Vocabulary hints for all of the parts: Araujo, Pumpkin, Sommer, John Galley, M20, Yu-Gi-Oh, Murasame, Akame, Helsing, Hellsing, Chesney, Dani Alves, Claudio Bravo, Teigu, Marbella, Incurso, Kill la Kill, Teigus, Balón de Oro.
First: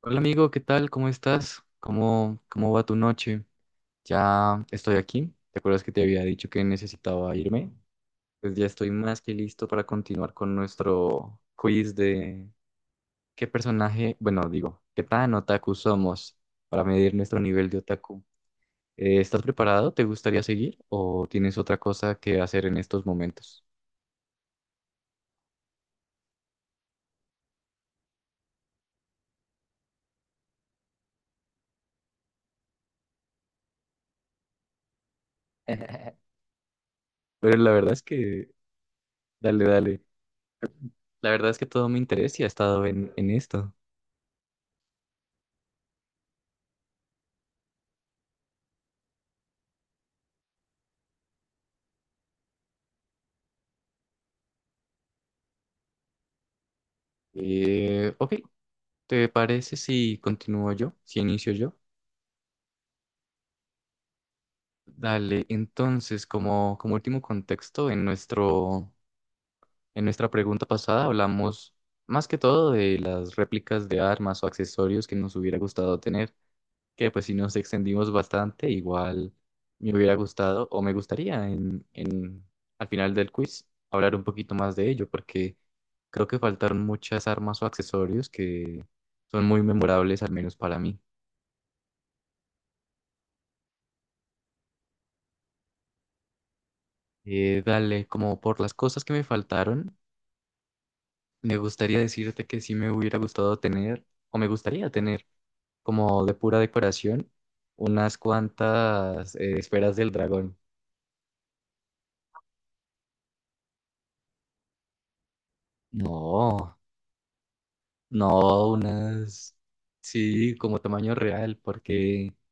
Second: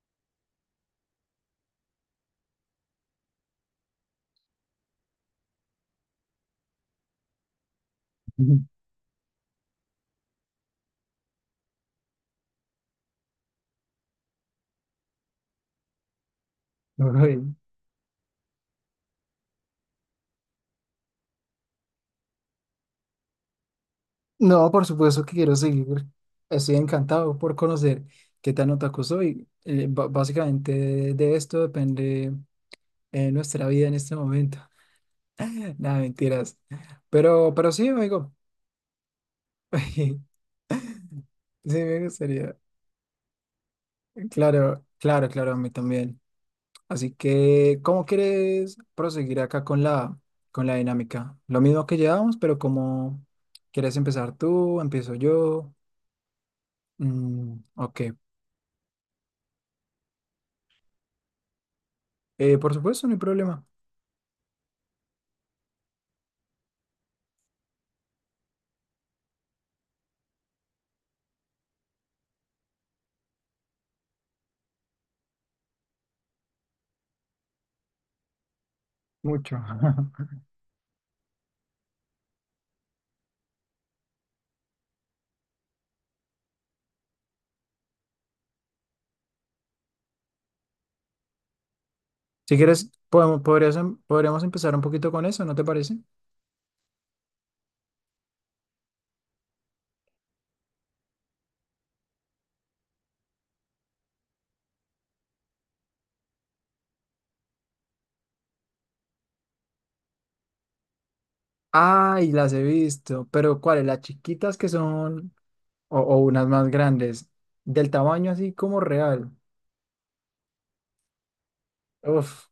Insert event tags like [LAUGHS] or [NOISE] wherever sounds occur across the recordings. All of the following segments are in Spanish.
Hola amigo, ¿qué tal? ¿Cómo estás? ¿Cómo va tu noche? Ya estoy aquí. ¿Te acuerdas que te había dicho que necesitaba irme? Pues Ujú. ya estoy más que listo para continuar con nuestro quiz de qué personaje, bueno, digo, qué tan otaku somos para medir [LAUGHS] nuestro Ay, nivel de otaku. ¿Estás preparado? ¿Te gustaría seguir o tienes otra cosa que hacer en estos momentos? no, por supuesto que quiero seguir. Estoy encantado por conocer qué tan otaku soy. Básicamente de esto depende nuestra vida en este momento. [LAUGHS] [LAUGHS] Nada, Pero mentiras. Pero, la pero sí, verdad es amigo. que, dale, dale. [LAUGHS] La verdad es que Sí, todo mi me interés y ha gustaría. estado en esto. Claro, claro, claro, a mí también. Así que, ¿cómo quieres proseguir acá con con la dinámica? Lo mismo que llevamos, pero cómo quieres empezar tú, empiezo yo. Mm, ok. Ok, ¿te parece si continúo yo, si inicio yo? Por supuesto, no hay problema. Dale, entonces, como último contexto, en nuestra pregunta pasada hablamos más que todo de las réplicas de armas o accesorios que nos hubiera gustado tener, que pues si nos extendimos bastante, igual Mucho. [LAUGHS] me hubiera gustado o me gustaría al final del quiz hablar un poquito más de ello, porque creo que faltaron muchas armas o accesorios que son muy memorables, al menos para mí. Si quieres, podemos, podríamos empezar un poquito con eso, ¿no te parece? Dale, como por las cosas que me faltaron, me gustaría decirte que sí me hubiera gustado tener, o me gustaría tener, como de pura decoración, unas cuantas esferas del dragón. Ay, las he visto, pero ¿cuáles? Las chiquitas que son, o unas más No, grandes, del tamaño así no, como real. unas, sí, como tamaño real, porque Uf,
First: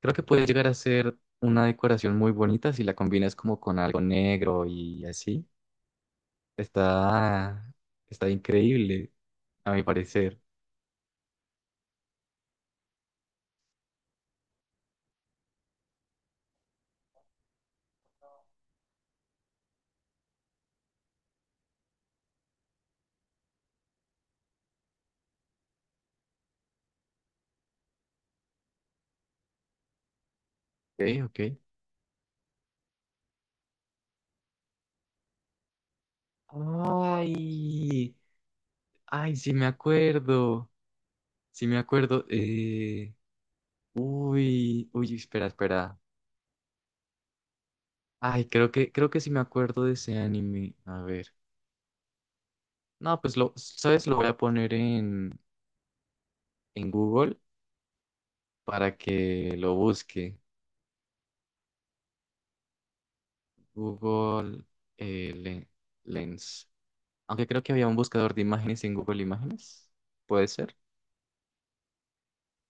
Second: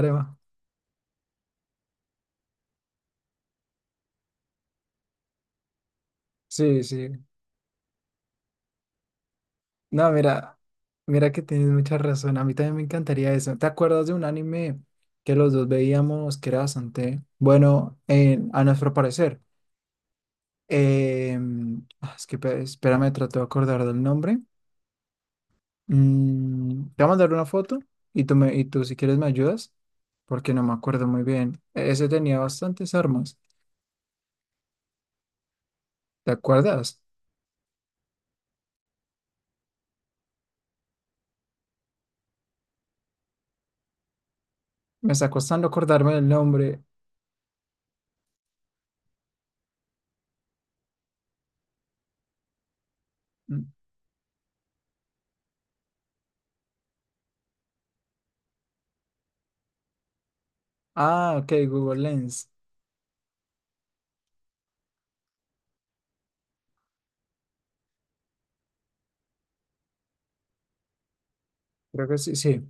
creo que puede llegar a ser una decoración muy bonita si la combinas como con algo negro y así. Sí, sí. Está, está increíble, a mi No, parecer. mira, mira que tienes mucha razón. A mí también me encantaría eso. ¿Te acuerdas de un anime que los dos veíamos que era bastante bueno a nuestro parecer? Eh, es que espérame, trato de acordar del nombre. Mm, te voy a mandar una foto y y tú si quieres me ayudas, porque no me acuerdo Ok, muy ok. bien. E- Ese tenía bastantes armas, ¿te acuerdas? Ay. Ay, sí me acuerdo, sí me acuerdo. Me está Espera, costando espera. acordarme del nombre. Ay, creo que sí me acuerdo de ese anime. A ver. No, pues lo, Mm. ¿sabes? Lo voy a poner en Google para que lo busque. Ah, ok, Google Lens. Google eh, le- Lens. Aunque creo que había un buscador de imágenes en Google Imágenes. ¿Puede ser? Creo que sí, sí.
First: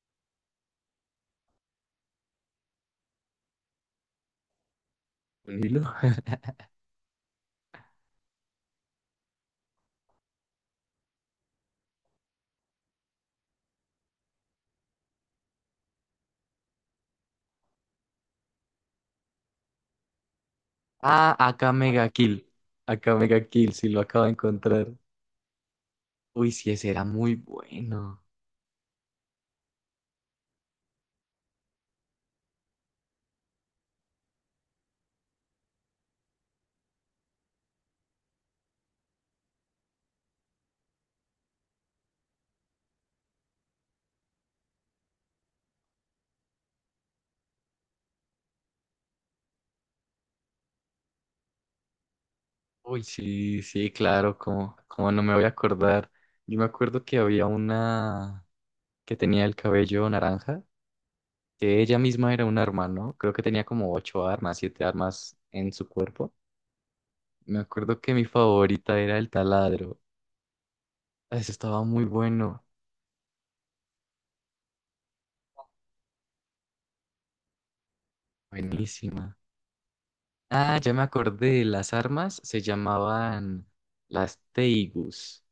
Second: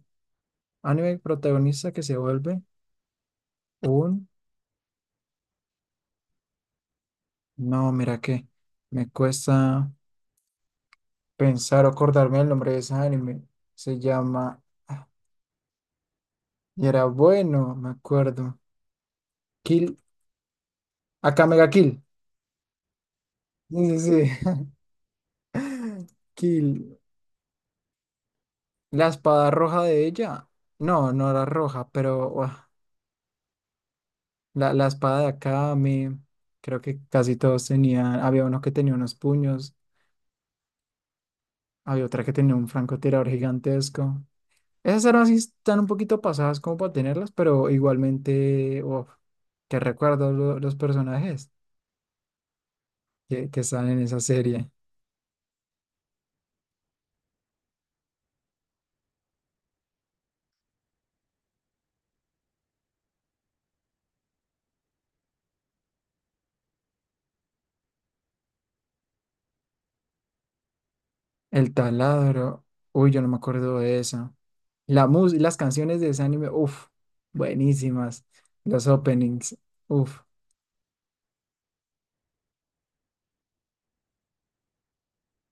Anime protagonista que se vuelve un... Un hilo. [LAUGHS] No, mira que me cuesta pensar o acordarme del nombre de ese anime. Se llama... ah, y era bueno, me acuerdo. Kill. Ah, Acá Mega acá Kill. Mega Kill. Acá Mega Kill, sí Sí, lo acabo sí, sí. de [LAUGHS] encontrar. Uy, sí, ese Kill. era muy bueno. La espada roja de ella. No, no era roja, pero uah, la espada de acá, me creo que casi todos tenían. Había uno que tenía unos puños, había otra que tenía un francotirador gigantesco. Esas armas sí están un poquito pasadas como para tenerlas, pero igualmente, uff, que recuerdo los personajes Uy, que sí, están sí, en esa claro, serie. Como no me voy a acordar. Yo me acuerdo que había una que tenía el cabello naranja, que ella misma era un arma, ¿no? Creo que tenía como ocho armas, siete armas en su cuerpo. Me acuerdo que mi favorita era el taladro. Ah, eso El estaba muy bueno, taladro. Uy, yo no me acuerdo de esa. Las canciones de ese anime, uff, buenísimas. Los buenísima. openings, uff. Ah, ya me acordé, las armas se llamaban las Teigus.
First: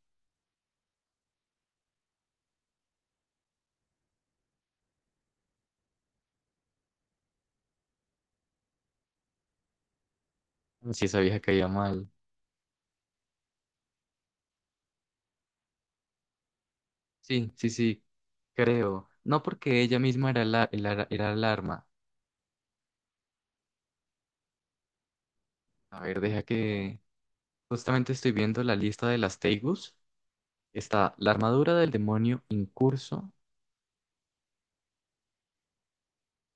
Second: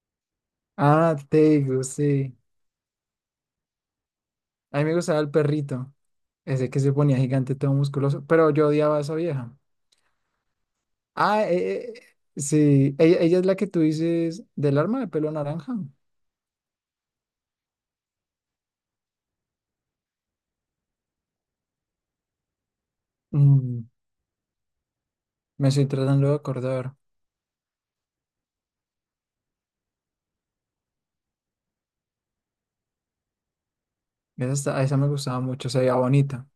Ah, Teigu, sí. A mí me gustaba el perrito, ese que se ponía gigante, todo musculoso, pero yo odiaba a esa vieja. Si esa vieja Ah, caía eh, eh, mal. sí, ella es la que tú dices del arma de pelo naranja. Sí, sí, sí, creo. No porque ella misma era era el arma. Mm, me estoy A ver, tratando de deja acordar. que... Justamente estoy viendo la lista de las Teigus. Está la armadura del demonio Incurso. Esa, esa me gustaba mucho, se veía bonita.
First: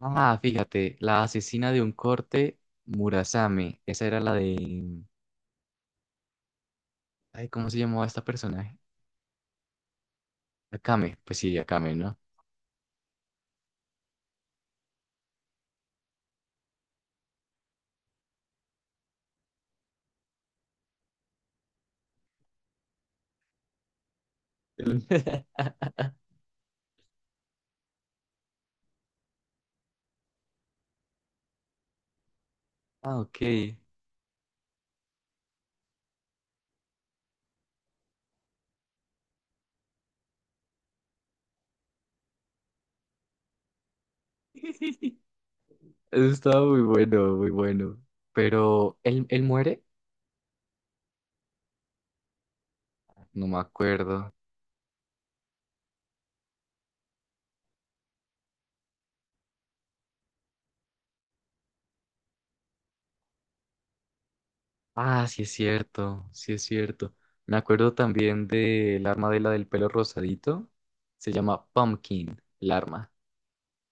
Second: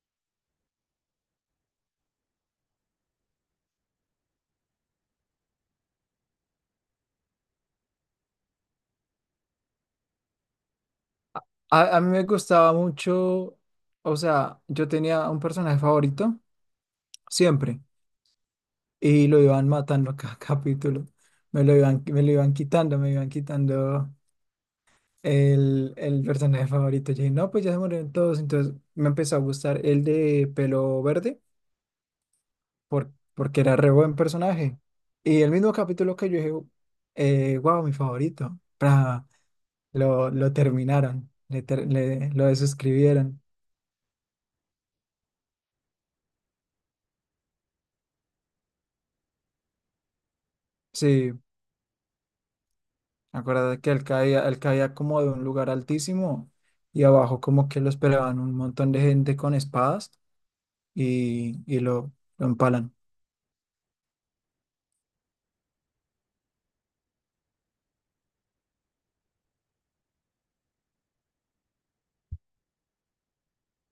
Ah, fíjate, la asesina de un corte Murasame. Esa era la de... Ay, ¿cómo se llamaba esta personaje? Akame. Pues sí, Akame, A mí ¿no? me gustaba mucho, o sea, yo tenía un personaje favorito siempre y lo iban matando cada [LAUGHS] capítulo. Me lo iban quitando, me iban quitando [LAUGHS] el personaje favorito. Yo dije, no, pues ya se murieron todos. Entonces me empezó a gustar el de pelo verde Ah, ok. porque era re [LAUGHS] buen personaje. Y el mismo capítulo que yo dije, wow, mi favorito. Pra, lo terminaron, lo desuscribieron. Eso estaba muy bueno, muy bueno. Pero, ¿él, él muere? Sí. No me Acuérdate que acuerdo. Él caía como de un lugar altísimo y abajo como que lo esperaban un montón de gente con espadas y lo empalan. Ah, sí es cierto, sí es cierto. Me acuerdo también del arma de la del pelo rosadito. Se llama Pumpkin, el arma.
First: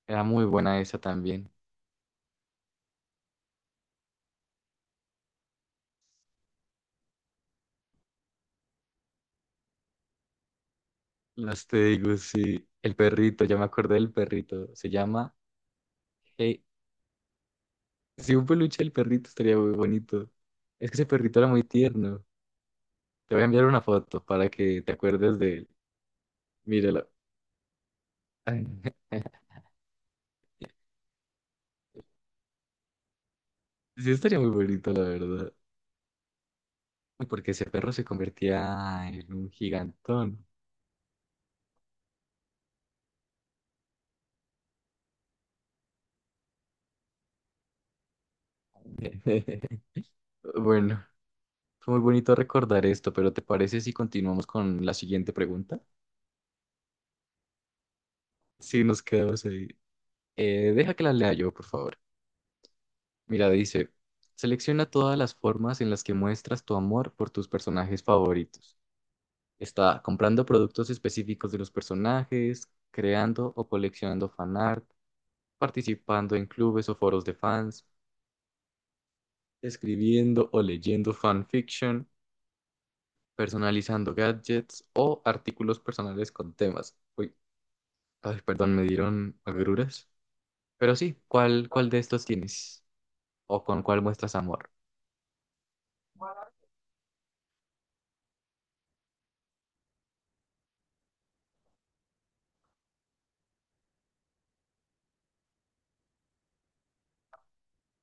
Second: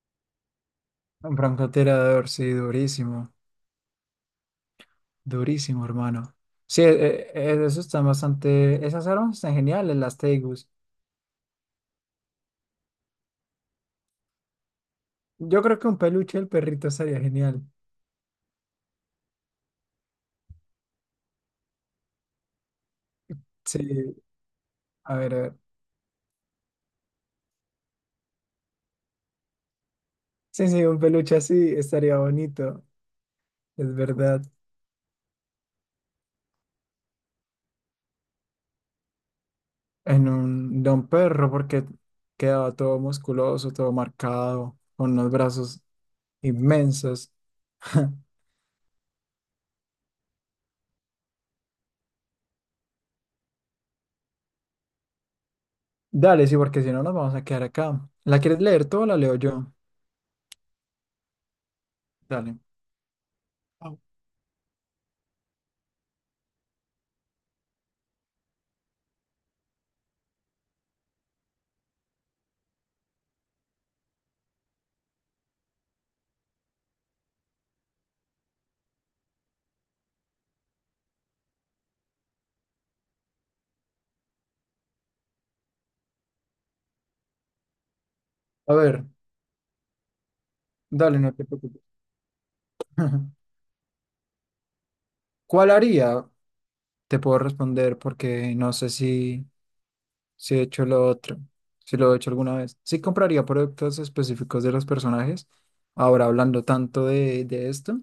Era muy buena esa Un también. francotirador, sí, durísimo, durísimo, hermano. Sí, eso está bastante, esas armas están geniales, las Tegus. Las te digo, sí. El perrito, ya me acordé del perrito. Se llama... Yo creo que un peluche del Hey, perrito estaría genial. si un peluche del perrito estaría muy bonito. Es que ese perrito era muy tierno. Te voy a enviar una Sí, foto para que te a ver, acuerdes a ver. de él. Míralo. [LAUGHS] Sí, sí, un peluche así estaría bonito, es Sí, estaría verdad. muy bonito, la verdad. Porque ese perro se convertía en un En gigantón. un, de un perro porque quedaba todo musculoso, todo marcado, con unos brazos inmensos. [LAUGHS] [LAUGHS] Bueno, fue muy bonito recordar esto, pero ¿te parece si continuamos con la siguiente pregunta? Dale, sí, porque si no nos vamos a quedar acá. ¿La quieres Sí, leer tú nos o la leo quedamos ahí. yo? Deja que la lea yo, por favor. Dale. Mira, dice, Au. selecciona todas las formas en las que muestras tu amor por tus personajes favoritos. Está comprando productos específicos de los personajes, creando o coleccionando fanart, participando en clubes o foros de fans, escribiendo o leyendo fanfiction, personalizando gadgets o artículos personales con temas. Uy, ay, A perdón, me ver, dieron agruras. Pero sí, dale, no te ¿cuál, preocupes. cuál de estos tienes? [LAUGHS] ¿O con cuál muestras amor? ¿Cuál haría? Te puedo responder porque no sé si he hecho lo otro, si lo he hecho alguna vez. Sí compraría productos específicos de los personajes. Ahora hablando tanto de esto,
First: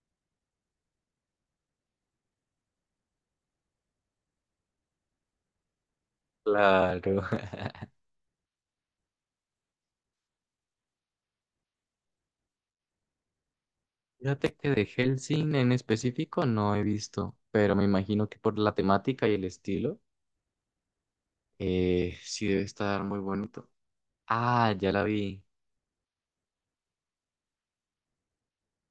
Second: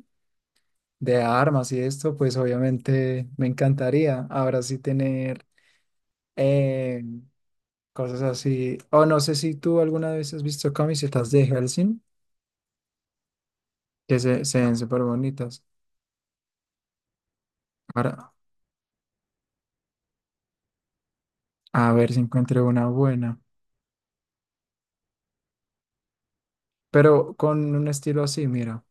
de armas y esto, pues obviamente me encantaría ahora sí tener eh, Claro. [LAUGHS] cosas así. O no sé si tú alguna vez has visto camisetas de Helsing, que Fíjate se que ven de súper Hellsing bonitas. en específico no he visto, pero me imagino Ahora, que por la temática y el estilo, a ver si sí debe encuentro una estar muy buena. bonito. Ah, ya la vi. Pero con un estilo así, mira,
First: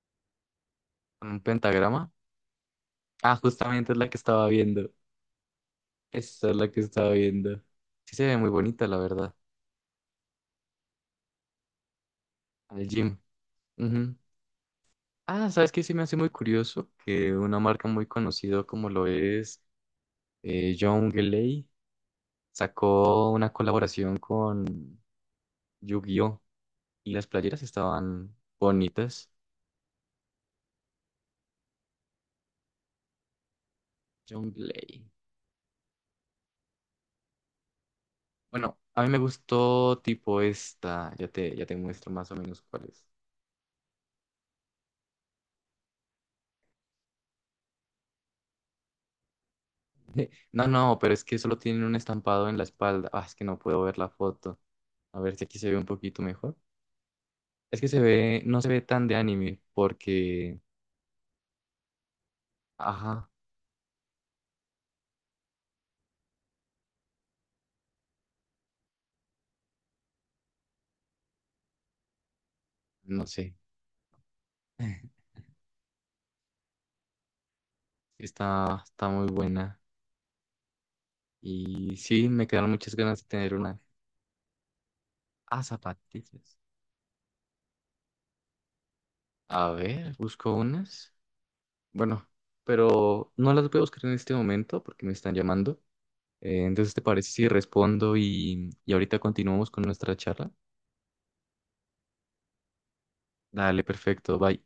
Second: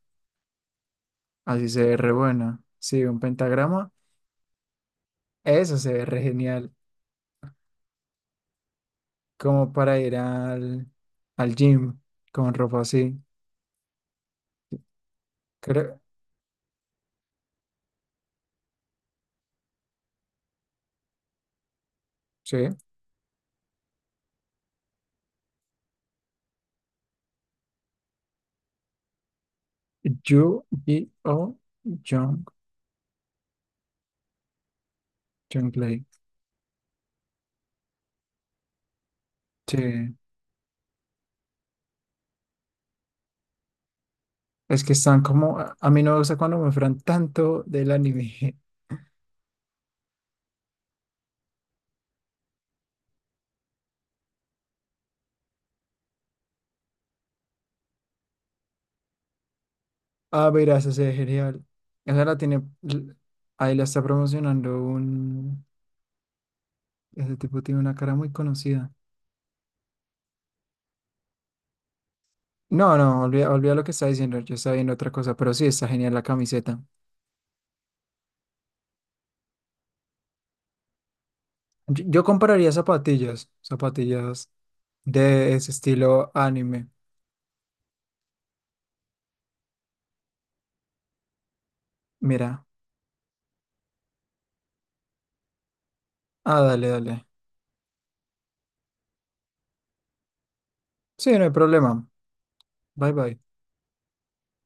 ¿Con un así se ve pentagrama? re buena. Sí, un Ah, justamente pentagrama, es la que estaba viendo. eso se ve re Esa es la genial. que estaba viendo. Sí se ve muy bonita, la verdad. Como para ir al, al gym con ropa Al gym. así. Ujú. Ah, ¿sabes qué? Sí Creo, me hace muy curioso que una marca muy conocida como lo es. John Galley sí. sacó una colaboración con Yu-Gi-Oh! Y las playeras estaban bonitas. Yu-Gi-Oh! Jung, John Galley. Junglei. Bueno, a mí me gustó Sí, tipo esta. Ya te muestro más o menos cuál es. es que están como, a mí no me gusta cuando me fran tanto del anime. [LAUGHS] [LAUGHS] No, no, pero es que solo tienen un estampado en la espalda. Ah, es que no puedo ver la foto. A ver si aquí se ve un poquito mejor. Es que se ve, no se ve tan de anime Ah, porque, verás, ese es genial. Esa la tiene, l- ajá, ahí la está promocionando un, ese tipo tiene una cara muy conocida. No, no, no olvida, sé. olvida lo que está diciendo, yo estaba viendo otra [LAUGHS] cosa, pero sí, está genial la camiseta. Está muy buena. Y Yo sí, me quedaron compraría muchas ganas de zapatillas, tener una. zapatillas de Ah, ese estilo zapatillas. anime. A ver, busco unas. Bueno, Mira, pero no las voy a buscar en este momento porque me están llamando. ah, dale, Entonces, ¿te dale. parece si respondo y ahorita continuamos con nuestra charla? Sí, no hay problema. Bye, bye. Dale, perfecto, bye.